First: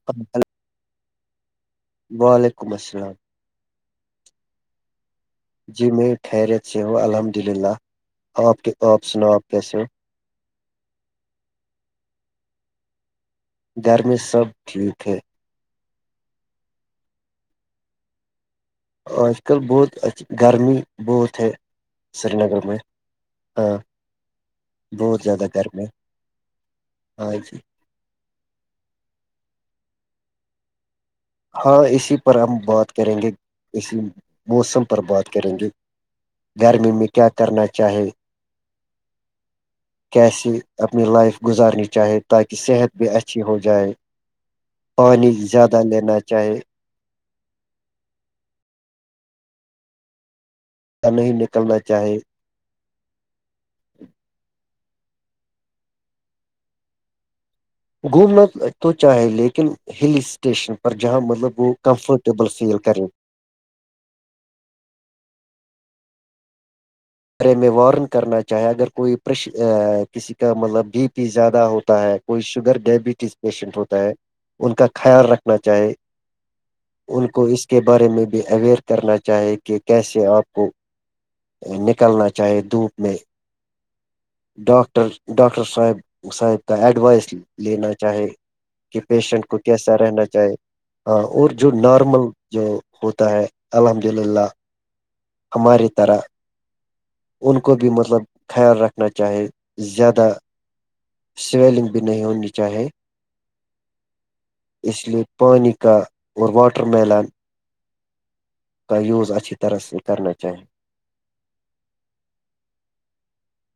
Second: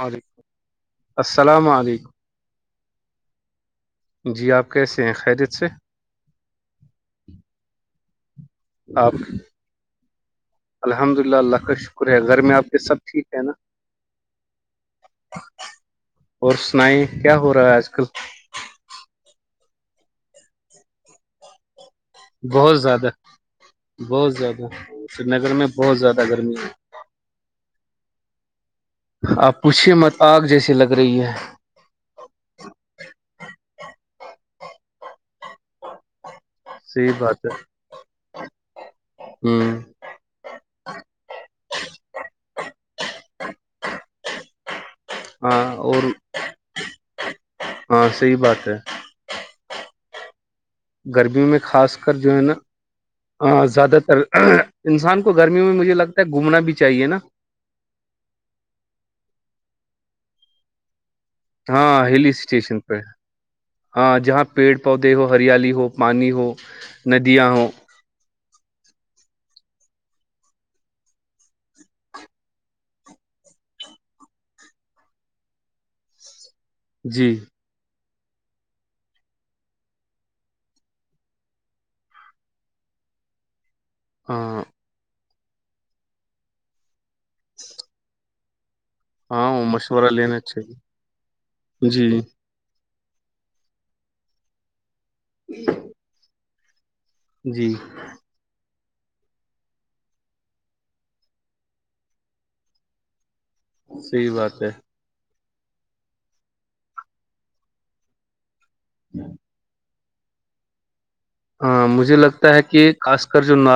وعلیکم السلام علیکم وعلیکم السلام جی آپ کیسے ہیں خیرت سے جی میں خریت سے ہ الحمد للہ آپ آپ سناو آپ کیسے ہو الحمد للہ اللہ کا شکر ہے گھر میں آپ کے سب ٹھیک ہے نا گھر میں سب ٹھیک ہے اور سنائی کیا ہو رہا ہے آج کل آج کل بہت اچ گرمی بہت ہے سری نگر بہت میں زیادہ ہاں بہت زیادہ بہت سری زیادہ نگر میں گرمی بہت زیادہ گرمی ہے ہاں جی آپ پوچھیے مت آگ جیسی لگ رہی ہے ہاں اسی پر ہم بات کریں گے اسی موسم پر بات کریں گے گرمی میں صحیح کیا بات ہے کرنا چاہے ہ کیسے اپنی لائف گزارنی چاہے تاکہ صحت بھی اچھی ہو جائے پانی ہاں زیادہ اور لینا چاہیے ہاں صحی بات ہے نہیں گرمیوں میں نکلنا خاص کر چاہے جو ہے نا ہاں زیادہ تر انسان کو گرمیوں میں مجھے لگتا ہے گھومنا بھی چاہیے نا گھومنا تو چاہے لیکن ہلی اسٹیشن پر جہاں مطلب وہ ہاں ہلی کمفرٹیبل اسٹیشن فیل پہ کریں ہاں جہاں پیڑ پودے ہو ہریالی ہو پانی ہو ندیاں ارے ہوں میں وارن کرنا چاہیں اگر کوئیش کسی کا مطلب بی پی زیادہ ہوتا ہے کوئی شوگر ڈائبٹیز پیشنٹ ہوتا ہے ان کا خیال رکھنا چاہے ان جی کو اس کے بارے میں بھی اویئر کرنا چاہے کہ کیسے آپ کو نک نکلنا چاہیے دھوپ میں [unintelligible] ڈاکٹر ڈاکٹر صاحب صاحب کا ایڈوائس لینا چاہے کہ پیشنٹ ہاں کو وہ کیسا مشورہ رہنا لینا چاہے چاہیے ہاں اور جو جی نارمل جو ہوتا ہے الحمد للہ ہماری طرح ان جی کو بھی مطلب خیال رکھنا چاہے زیادہ سویلنگ بھی نہیں ہونی چاہیے سحی بات ہے اس لیے پانی کا اور واٹر میلان کا یوز اچھی طرح سے کرنا چاہیے مجھے لگتا ہے کہ خاص کر جو ن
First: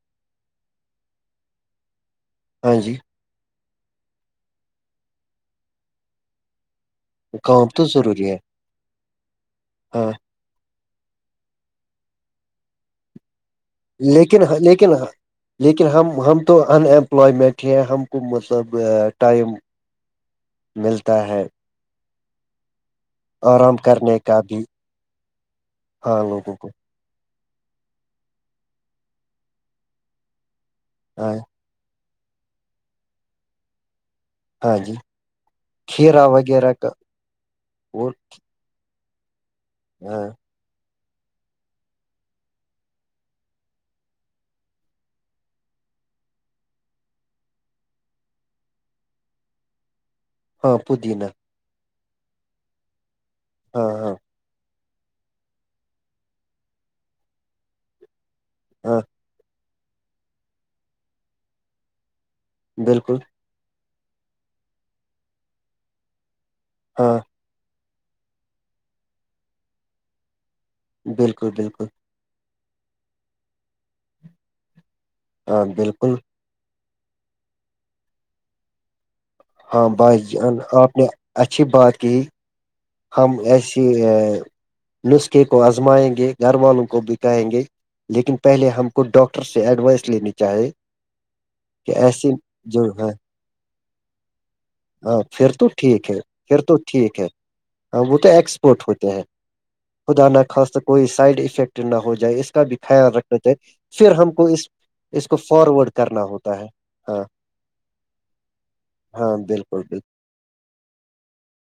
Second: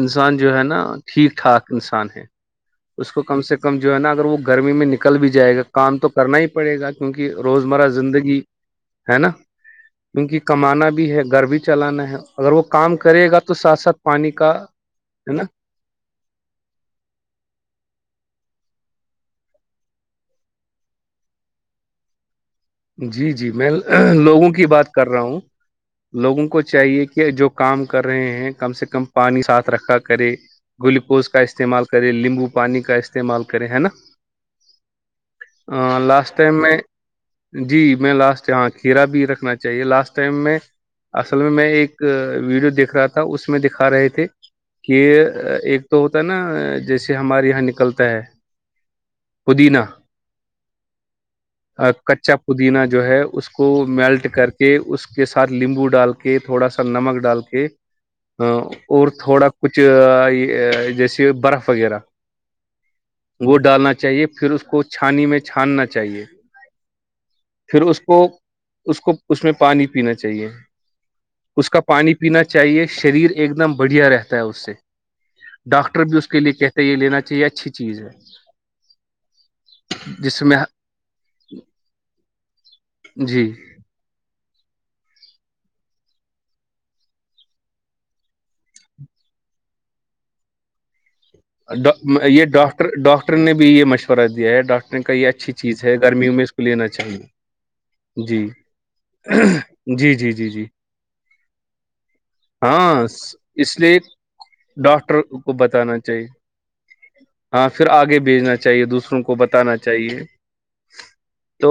انسان جو ہے نا ٹھیک ٹھاک انسان ہے ہاں جی اس کو کم سے کم جو ہے نا اگر وہ گرمی میں نکل بھی جائے گا کام تو کرنا ہی پڑے گا کیونکہ کام تو روزمرہ ضروری ہے زندگی ہے نا ہاں کیونکہ کمانا بھی ہے گھر بھی چلانا ہے اگر وہ کام کرے گا تو تو ساتھ ساتھ پانی لیکن کا لیکن ہے نا لیکن ہم ہم تو ان ایمپلائمنٹ ہیں ہم کو مطلب ٹائم ملتا ہے جی جی میں آرام کرنے کا لوگوں بھی کی بات کر رہا ہوں لوگوں کو چاہیے کہ جو کام کر رہے ہیں کم سے کم پانی ساتھ رکھا کرے گلوکوز ہاں کا استعمال کریں لیمبو پانی کا استعمال کریں ہے نا ہاں جی ا کھیرا لاسٹ ٹائم وغیرہ میں کا جی اور میں لاسٹ یہاں کھیرا بھی رکھنا چاہیے لاسٹ ہاں ٹائم میں اصل میں میں ایک ویڈیو دیکھ رہا تھا اس میں دکھا رہے تھے کہ ایک تو ہوتا ہے نا جیسے ہمارے یہاں نکلتا ہے پودینہ ہاں پودینا کچا پودینہ جو ہے اس کو ہاں ہاں میلٹ کر کے کہ اس کے ساتھ لیمبو ڈال کے تھوڑا سا نمک ڈال کے ہاں اور تھوڑا کچھ جیسے برف وغیرہ بالکل وہ ڈالنا چاہیے پھر اس کو چھانی میں چھاننا چاہیے ہاں پھر اس کو اس کو اس میں پانی پینا چاہیے بالکل اس کا بالکل پانی پینا چاہیے شریر ایک دم بڑھیا رہتا ہے اس سے ہاں ڈاکٹر بالکل بھی اس پ اس کے لیے کہتے یہ لینا چاہیے اچھی چیز ہے ہاں بائی جس جان میں آپ نے اچھی بات کی ہم جی ایسی کہ نسخے کو آزمائیں گے گھر والوں کو بکائیں گے لیکن پہلے ہم کو ڈاکٹر سے ایڈوائس لینی چاہے یہ ڈاکٹر ہے ڈاکٹر نے بھی یہ مشورہ دیا ہے ڈاکٹر کہ ہاں یہ پھر اچھی تو چیز ہے ٹھیک گرمیوں میں اس پھر کو تو لینا ٹھیک چاہیے ہے وہ تو جی ایکسپورٹ ہوتے ہیں جی خدا جی ن جی جی خواست کوئی سائڈ افیکٹ نہ ہو جائے اس کا بھی ہاں خیال رکھنا چاہیے اس لیے پھر ہم کو اس ڈاکٹر اس کو فارورڈ بتانا کرنا چاہیے ہوتا ہے ہاں پھر آگے بھیجنا چاہیے دوسروں کو ہاں بتانا چے بالکل تو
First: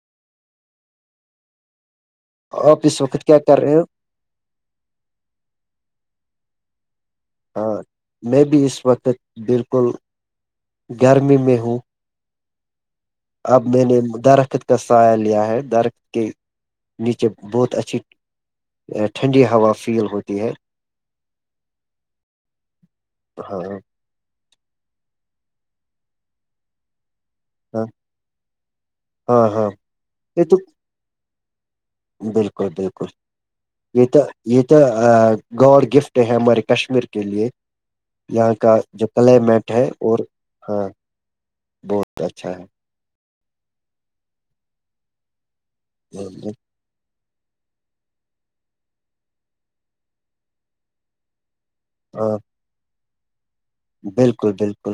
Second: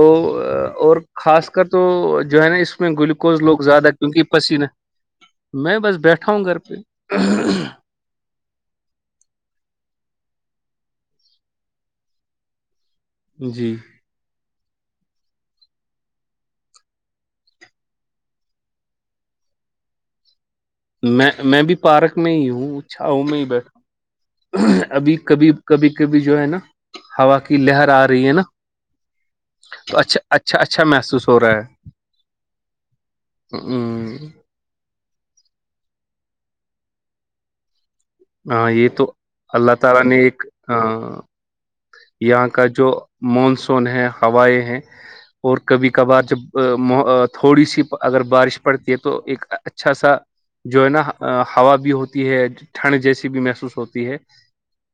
اور خاص کر تو جو ہے نا بالکل اس آپ میں وقت کیا گلوکوز کر لوگ رہے ہو زیادہ کیونک پسیینہ میں بس بیٹھا ہوں گھر پہ ہاں میں بھی اس وقت بالکل گرمی میں ہوں اب جی میں نے درخت کا سایہ لیا ہے درخت کے نیچے بہت اچھی ٹھنڈی ہوا فیل ہوتی ہے میں میں بھی پارک میں ہی ہوں چھاؤوں میں ہی ہاں بیٹھا ہ ابھی کبھی کبھی کبھی جو ہے نا ہوا کے ہاں لہر آ رہی ہے نا ہاں ہاں تو اچھا یہ تو اچھا اچھا محسوس ہو رہا ہے بالکل بالکل یہی ہوں، تو یہ تو گاڈ گفٹ ہے ہمارے کشمیر کے لیے یہاں ہاں کا یہ تو جو کلیمیٹ اللہ ہے تعالی نے اور ایک ا ہاں بہت یہاں اچھا کا جو مانسون ہے ہوائیں ہیں اور کبھی کبھار ہے جب تھوڑی سی اگر بارش پڑتی ہے تو ایک اچھا سا جو ہے نا ہوا بھی ہوتی ہاں ہے ٹھنڈ جیسی بھی محسوس ہوتی ہے بالکل بالکل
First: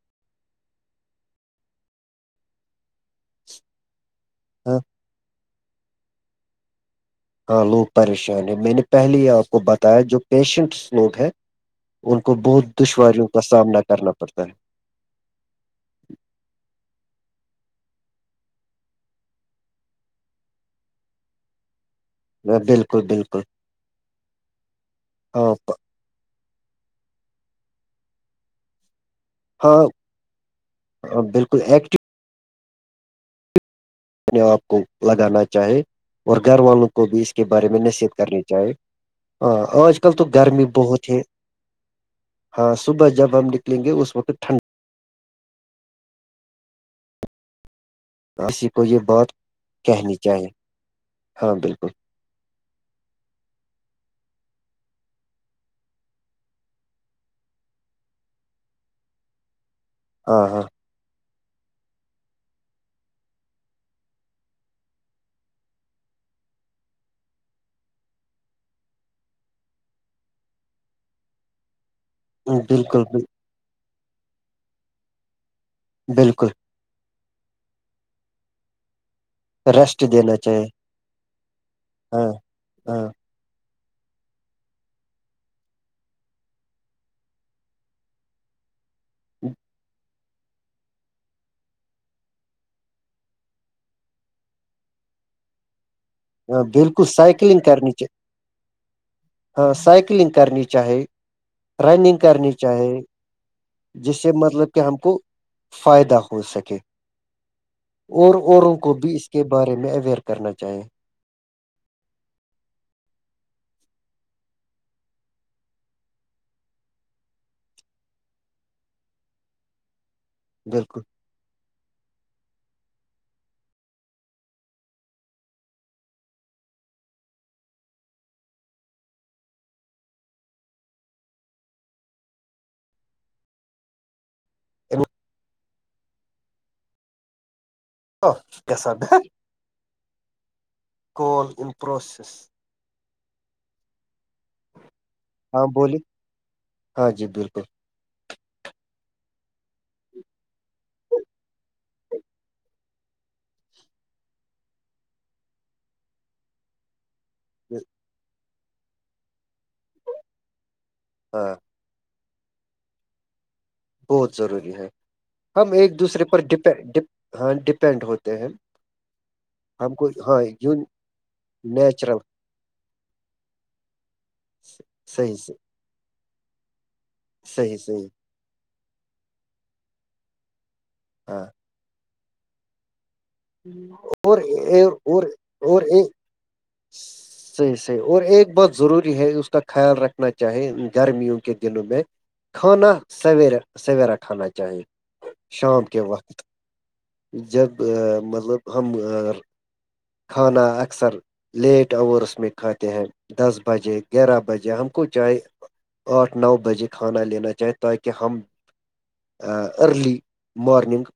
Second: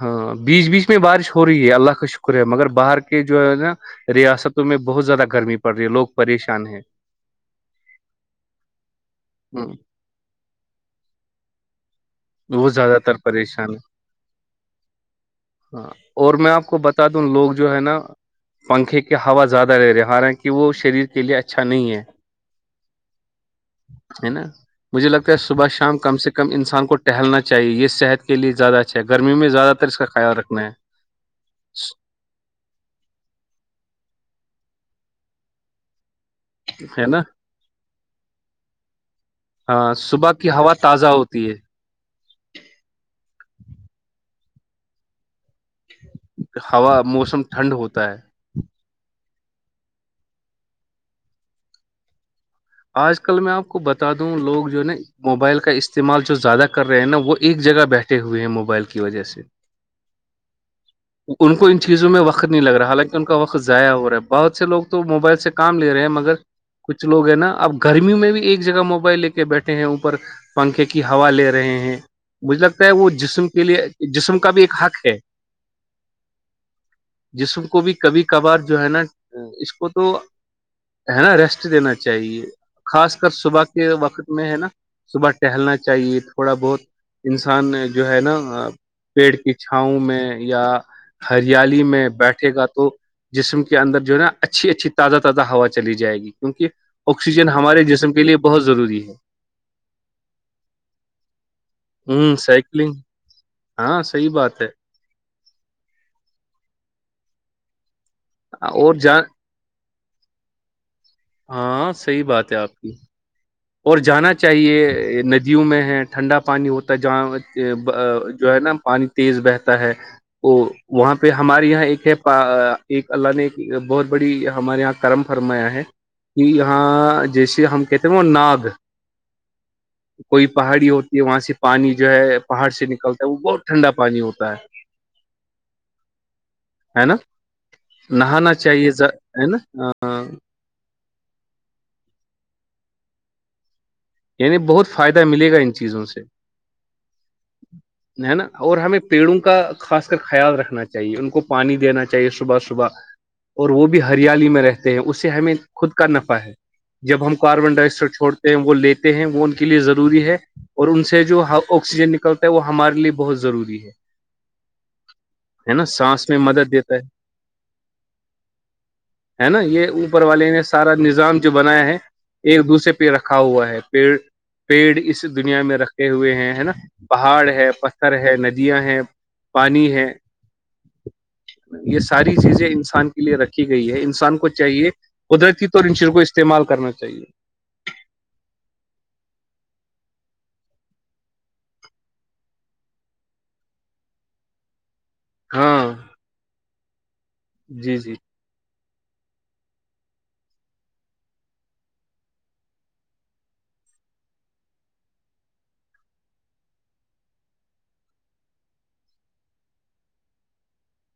ہاں بیچ بیچ میں بارش ہو رہی ہے اللہ کا شکر ہے مگر باہر کے جو ہے نا ریاستوں میں ہاں بہت زیادہ گرمی پڑ رہی ہے لوگ پریشان ہیں ہاں لوگ پریشان ہیں میں نے پہلے ہی آپ کو بتایا جو پیشنٹس لوگ ہیں ان کو بہت وہ زیادہ تر دشواریوں کا پریشان سامنا ہے کرنا پڑتا ہے ہاں اور میں آپ کو بتا دوں لوگ جو ہے نا پنکھے کے ہوا زیادہ رہ رہے حالانکہ وہ شریر کے لیے اچھا نہیں ہے بالکل بالکل ہے نا مجھے لگتا ہے ہاں صبح شام کم سے کم انسان کو ٹہلنا چاہیے یہ صحت کے لیے زیادہ اچھا ہے گرمی میں زیادہ تر اس ہاں کا خیال رکھنا ہے بالکل ایکٹیو اپنے آپ کو لگانا چاہے اور گھر والوں ہے کو بھی نا اس کے بارے میں نصیحت کرنی چاہے ہاں آج کل تو صبح کی گرمی ہوا تازہ بہت ہے ہوتی ہاں صبح جب ہم نکل گے اس وقت ٹھنڈ ہوا موسم ٹھنڈ ہوتا ہے کسی کو یہ بات کہنی چاہیے ہاں بالکل آج کل میں آپ کو بتا دوں لوگ جو ہے نا موبائل کا استعمال جو زیادہ کر رہے ہیں نا وہ ایک جگہ بیٹھے ہوئے ہیں موبائل کی وجہ سے [inaudible] ہاں ہاں [inaudible] ان کو ان چیزوں میں وقت نہیں لگ رہا حالانکہ ان کا وقت ضائع ہو رہا ہے بہت سے لوگ تو موبائل سے کام لے رہے ہیں مگر کچھ لوگ ہیں نا اب گرمی میں بھی ایک جگہ موبائل لے کے بیٹھے ہیں اوپر پنکھے کی ہوا لے رہے ہیں مجھے لگتا ہے بالکل وہ جسم کے لیئے جسم کا بھی ایک حق ہے بالکل جسم کو بھی کبھی کبھار جو ہے نا اس کو تو ریسٹ دینا چاہیے ہے نا ریسٹ دینا ہاں چاہیے ہاں خاص اگر صبح کے وقت میں ہے نا صبح ٹہلنا چاہیے تھوڑا بہت انسان جو ہے نا پیٹ کی چھاؤوں میں یا ہریالی میں بیٹھے گا تو جسم کے اندر جو ہے نا اچھی اچھی تازہ تازہ ہوا چلی جائے گی ہاں کیونکہ بالکل آکسیجن سائیکلنگ ہمارے جسم کے لیے بہت ضروری ہے سائکلنگ کرنی چاہے رننگ ہوں کرنی چاہے سائیکلنگ ہاں جس سے صحیح بات ہے مطلب کہ ہم کو فائدہ ہو سکے اور اوروں کو اور بھی جان اس کے بعد بارے میں اویئر کرنا چاہییں ہاں صحیح بات ہے آپ کی اور جانا چاہیے ندیوں میں ہے ٹھنڈا پانی ہوتا ہے جہاں جو ہے نا پانی تیز بہتا ہے وہ بالکل وہاں پہ پھر ہمارے یہاں ایک ہے ایک اللہ نے ایک بہت بڑی ہمارے یہاں کرم فرمایا ہے کہ یہاں جیسے ہم کہتے وہ ناگ کوئی پہاڑی ہوتی ہے وہاں سے پانی جو ہے پہاڑ سے نکلتا ہے وہ بہت ٹھنڈا پانی ہوتا ہے ہے نا نہانا چاہیے ہے نا کال ان پرروسیس یعنی بہت فائدہ ملے گا ہاں ان بولی چیزوں سے ہاں جی بالکل ہے نا اور ہمیں پیڑوں کا خاص کر خیال رکھنا چاہیے ان کو پانی دینا چاہیے صبح صبح اور وہ بھی ہریالی میں رہتے ہیں اس سے ہمیں خود کا نفع ہے جب ہم کاربن ڈائی آکسائڈ چھوڑتے ہیں وہ لیتے ہیں وہ ان کے لیے ضروری ہے اور ان سے جو ہاں آکسیجن نکلتا ہے وہ ہمارے لیے بہت ضروری ہے بہت ضروری ہے ہم ہے نا ایک دوسرے سانس میں پر مدد دیتا ہے ہاں ڈپینڈ ہوتے ہیں ہے نا یہ ہم کو اوپر ہاں والے نے یوں سارا نظام جو بنایا ہے نیچرل ایک دوسرے پہ رکھا ہوا ہے پیڑ پیڑ اس صحیح دنیا میں رکھے ہوئے ہیں ہے نا پہاڑ ہے صحیح صحیح پتھر ہے ندیاں ہیں پانی ہے ہاں یہ ساری چیزیں انسان کے لیے رکھی گئی ہے انسان اور کو چاہیے اور قدرتی طور ان ش کو استعمال کرنا چاہیے صحیحیح اور ایک بات ضروری ہے اس کا خیال رکھنا چاہے گرمیوں کے دنوں میں کھانا سویرے سویرا کھانا چاہیے شام ہاں کے وقت جب جی جی مطلب ہم کھانا اکثر لیٹ اورس میں کھاتے ہیں دس بجے گیارہ بجے ہم کو چاہے آٹھ نو بجے کھانا لینا چاہیں تاکہ ہم ارلی مارننگ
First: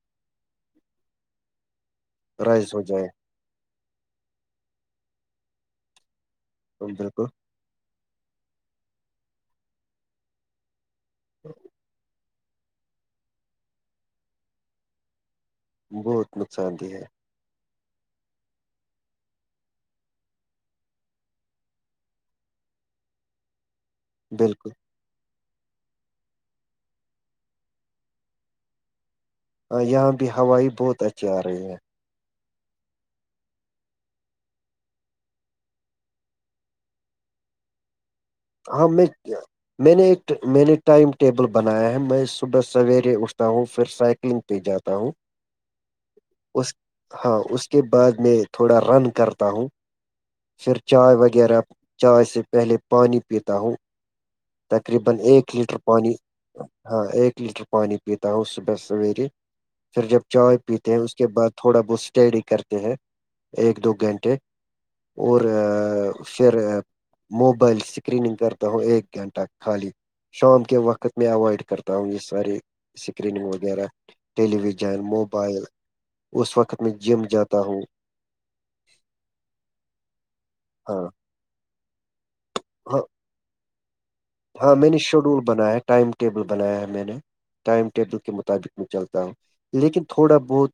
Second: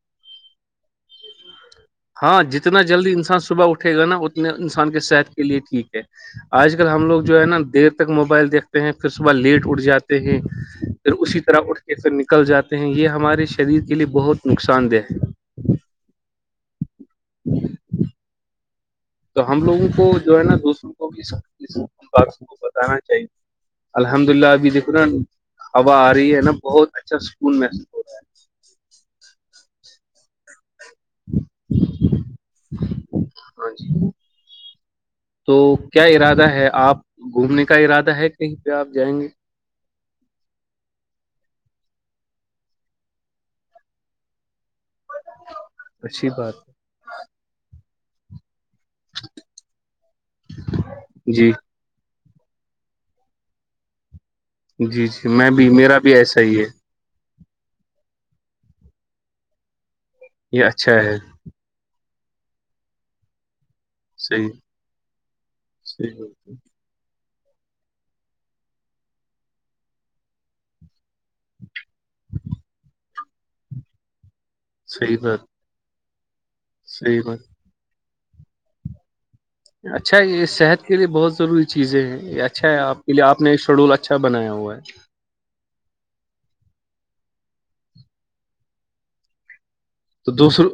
ہاں رائز جتنا ہو جائے جلدی انسان صبح اٹھے گا نا اتنے انسان کے صحت کے لیے ٹھیک ہے آج کل ہم لوگ بالکل جو ہے نا دیر تک موبائل دیکھتے ہیں پھر صبح لیٹ اٹھ جاتے ہیں پھر اسی طرح اٹھ کے پھر نکل جاتے ہیں یہ ہمارے شریر کے لیے بہت نقصان دہ ہے بہت نقصان دہ ہے جی تو ہم لوگوں کو جو ہے نا دوسروں کو اس بات کو بتانا چاہیے الحمد اللہ ابھی بالکل دیکھو نا ہوا آ رہی ہے نا بہت اچھا سکون محسوس ہو یہا بھی ہوائائی بہت اچھی آہی ہاں جی تو کیا ارادہ ہے آپ گھومنے کا ارادہ ہے کہیں پہ آپ ہم میں جائیں گے کیا میں نے ایک میں نے ٹائم ٹیبل بنایا ہے میں صبح سویرے اٹھتا ہوں پھر سائیکلنگ پہ جاتا ہوں اچھی بات ہے اس ہاں اس کے بعد میں تھوڑا رن کرتا ہوں پھر چائے جی وغیرہ چائے سے پہلے پانی پیتا ہوں جی تقریبا جی میں ایک بھی لیٹر میرا بھی پانی ایسا ہی ہے ہاں ایک لیٹر پانی پیتا ہوں صبح سویرے پھر جب چائے یہ پیتے اچھا ہیں اس ہے کے بعد تھوڑا بہت اسٹڈی کرتے ہیں ایک دو گھنٹے صحیح اور صحیح بات پھر موبائل اسکریننگ کرتا ہوں ایک گھنٹہ خالی شام کے وقت میں اوائڈ کرتا ہوں یہ ساری سکریننگ وغیرہ ٹیلی ویژن صحیح بات موبائل اس وقت میں جم صحیح بات جاتا ہوں اچھا یہ صحت کے ہاں لیے بہت ضروری چیزیں ہیں یہ اچھا ہے ہاں آپ کے لی آپ نے شیڈول اچھا بنایا ہوا ہاں ہے میں نے شیڈول بنایا ہے ٹائم ٹیبل بنایا ہے میں نے ٹائم ٹیبل کے مطابق میں چلتا ہوں لیکن تو تھوڑا دوسر بہت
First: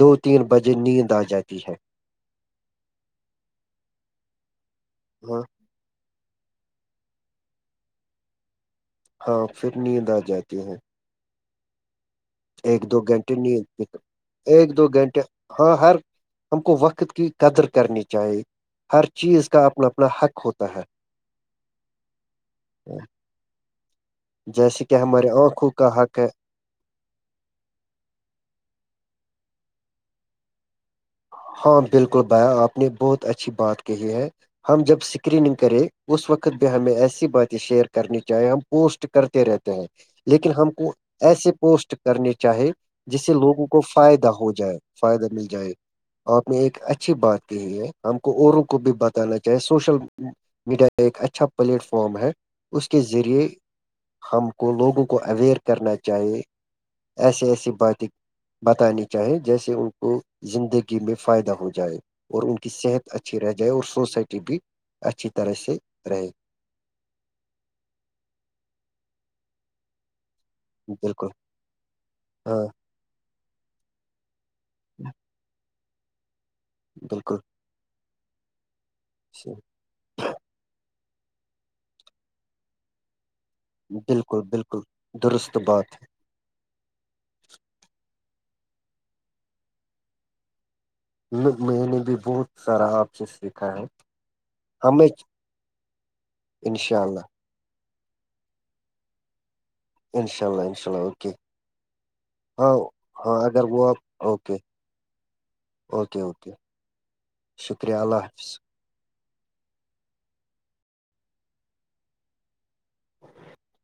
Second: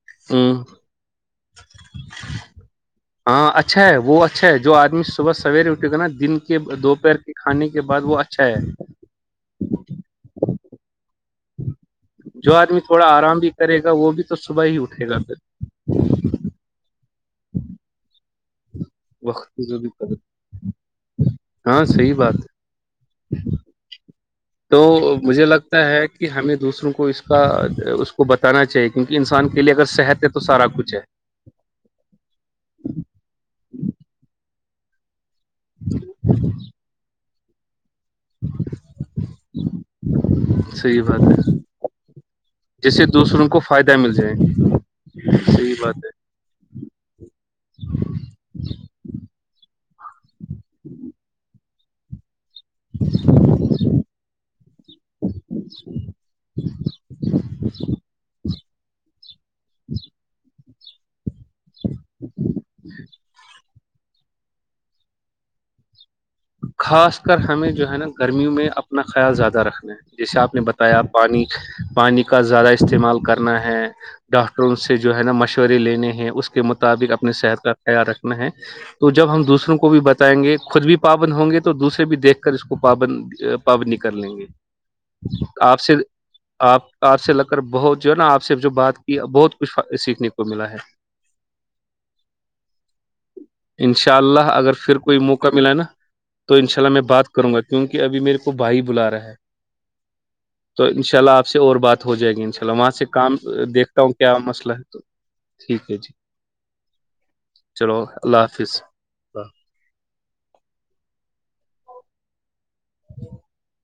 دو تین بجے ہاں نیند آ جاتی ہے ہاں اچھا ہے وہ اچھا ہے جو آدمی صبح ہاں سویرے اٹھ کر نا دن دو پیر کے کھانے کے بعد وہ اچھا ہے ہاں پھر نیند آ جاتی ہے جو آدمی ایک دو تھوڑا گھنٹے آرام بھی نہیں کرے گا وہ بھی تو صبح ایک ہی دو اٹھے گا گھنٹے پھر ہاں ہر ہم کو وقت کی قدر کرنی چاہیے ہر چیز وقت کا کی اپنا اپنا ضرور حق ہوتا ہے ہاں صحی بات ہے تو جیسے کہ ہمارے مجھے آنکھوں لگتا کا ہے حق کہ ہمیں دوسروں کو اس کا اس کو بتانا چاہیے کیونکہ انسان کے لیے اگر صحت ہے تو سارا کچھ ہے ہاں بالکل بایا آپ نے بہت اچھی بات کہی ہے ہم جب اسکریننگ کرے اس وقت بھی ہمیں ایسی باتیں شیئر کرنی چاہیں ہم پوسٹ کرتے رہتے ہیں لیکن ہم کو صحیح بات ایسے ہے پوسٹ کرنے چاہے جس سے لوگوں کو فائدہ ہو جائے فائدہ مل جائے صحیح بات ہے آپ نے ایک اچھی بات کہی ہے ہم کو اوروں کو بھی بتانا چاہے سوشل میڈیا ایک اچھا پلیٹ فارم ہے اس کے ذریعے ہم کو لوگوں کو اوئر کرنا چاہیے ایسے ایسی باتیں بتانی چاہیں جیسے ان کو زندگی میں فائدہ ہو جائے اور ان کی صحت اچھی رہ جائے اور سوسائٹی بھی اچھی طرح سے رہے خاص کر ہمیں جو ہے نا گرمیوں میں اپنا خیال زیادہ رکھنا ہے جیسے آپ نے بتا آیا بالکل پانی کا ہاں زیادہ استعمال کرنا ہے ڈاکٹروں سے جو ہے نا مشورے لینے ہیں اس کے مطابق اپنی بالکل صحت کا تیار رکھنا ہے تو جب ہم دوسروں کو بھی بتائیں گے خود بھی پاابن ہوں گے تو دوسرے بھی دیکھ کر اس کو پاابن پبنی کر لیں بالکل گے بالکل درست آپ سے بات آپ آپ سے لگ کر بہت جو ہے نا آپ سے جو بات کی بہت کچھ سیکھنے کو ملا ہے میں میں نے بھی بہت سارا آپ سے سیکھا ہے انشاء اللہ اگر پھر ہمیں کوئی موقع ملا ہے نا تو ان شاء اللہ میں بات کروں گا کیونکہ ابھی میرے کو بھائی بلا رہا ہے انشاء اللہ تو انشاء اللہ اوکے انشاءلہ آپ سے اور بات ہو جائے گی انشاء ہاں اللہ وہاں سے کام ہاں اگر وہ آپ دیکھتا ہوں کیا اوکے مسئلہ ہے تو ٹھیک ہے جی اوکے اوکے شکریہ اللہ حافظ [unintelligible]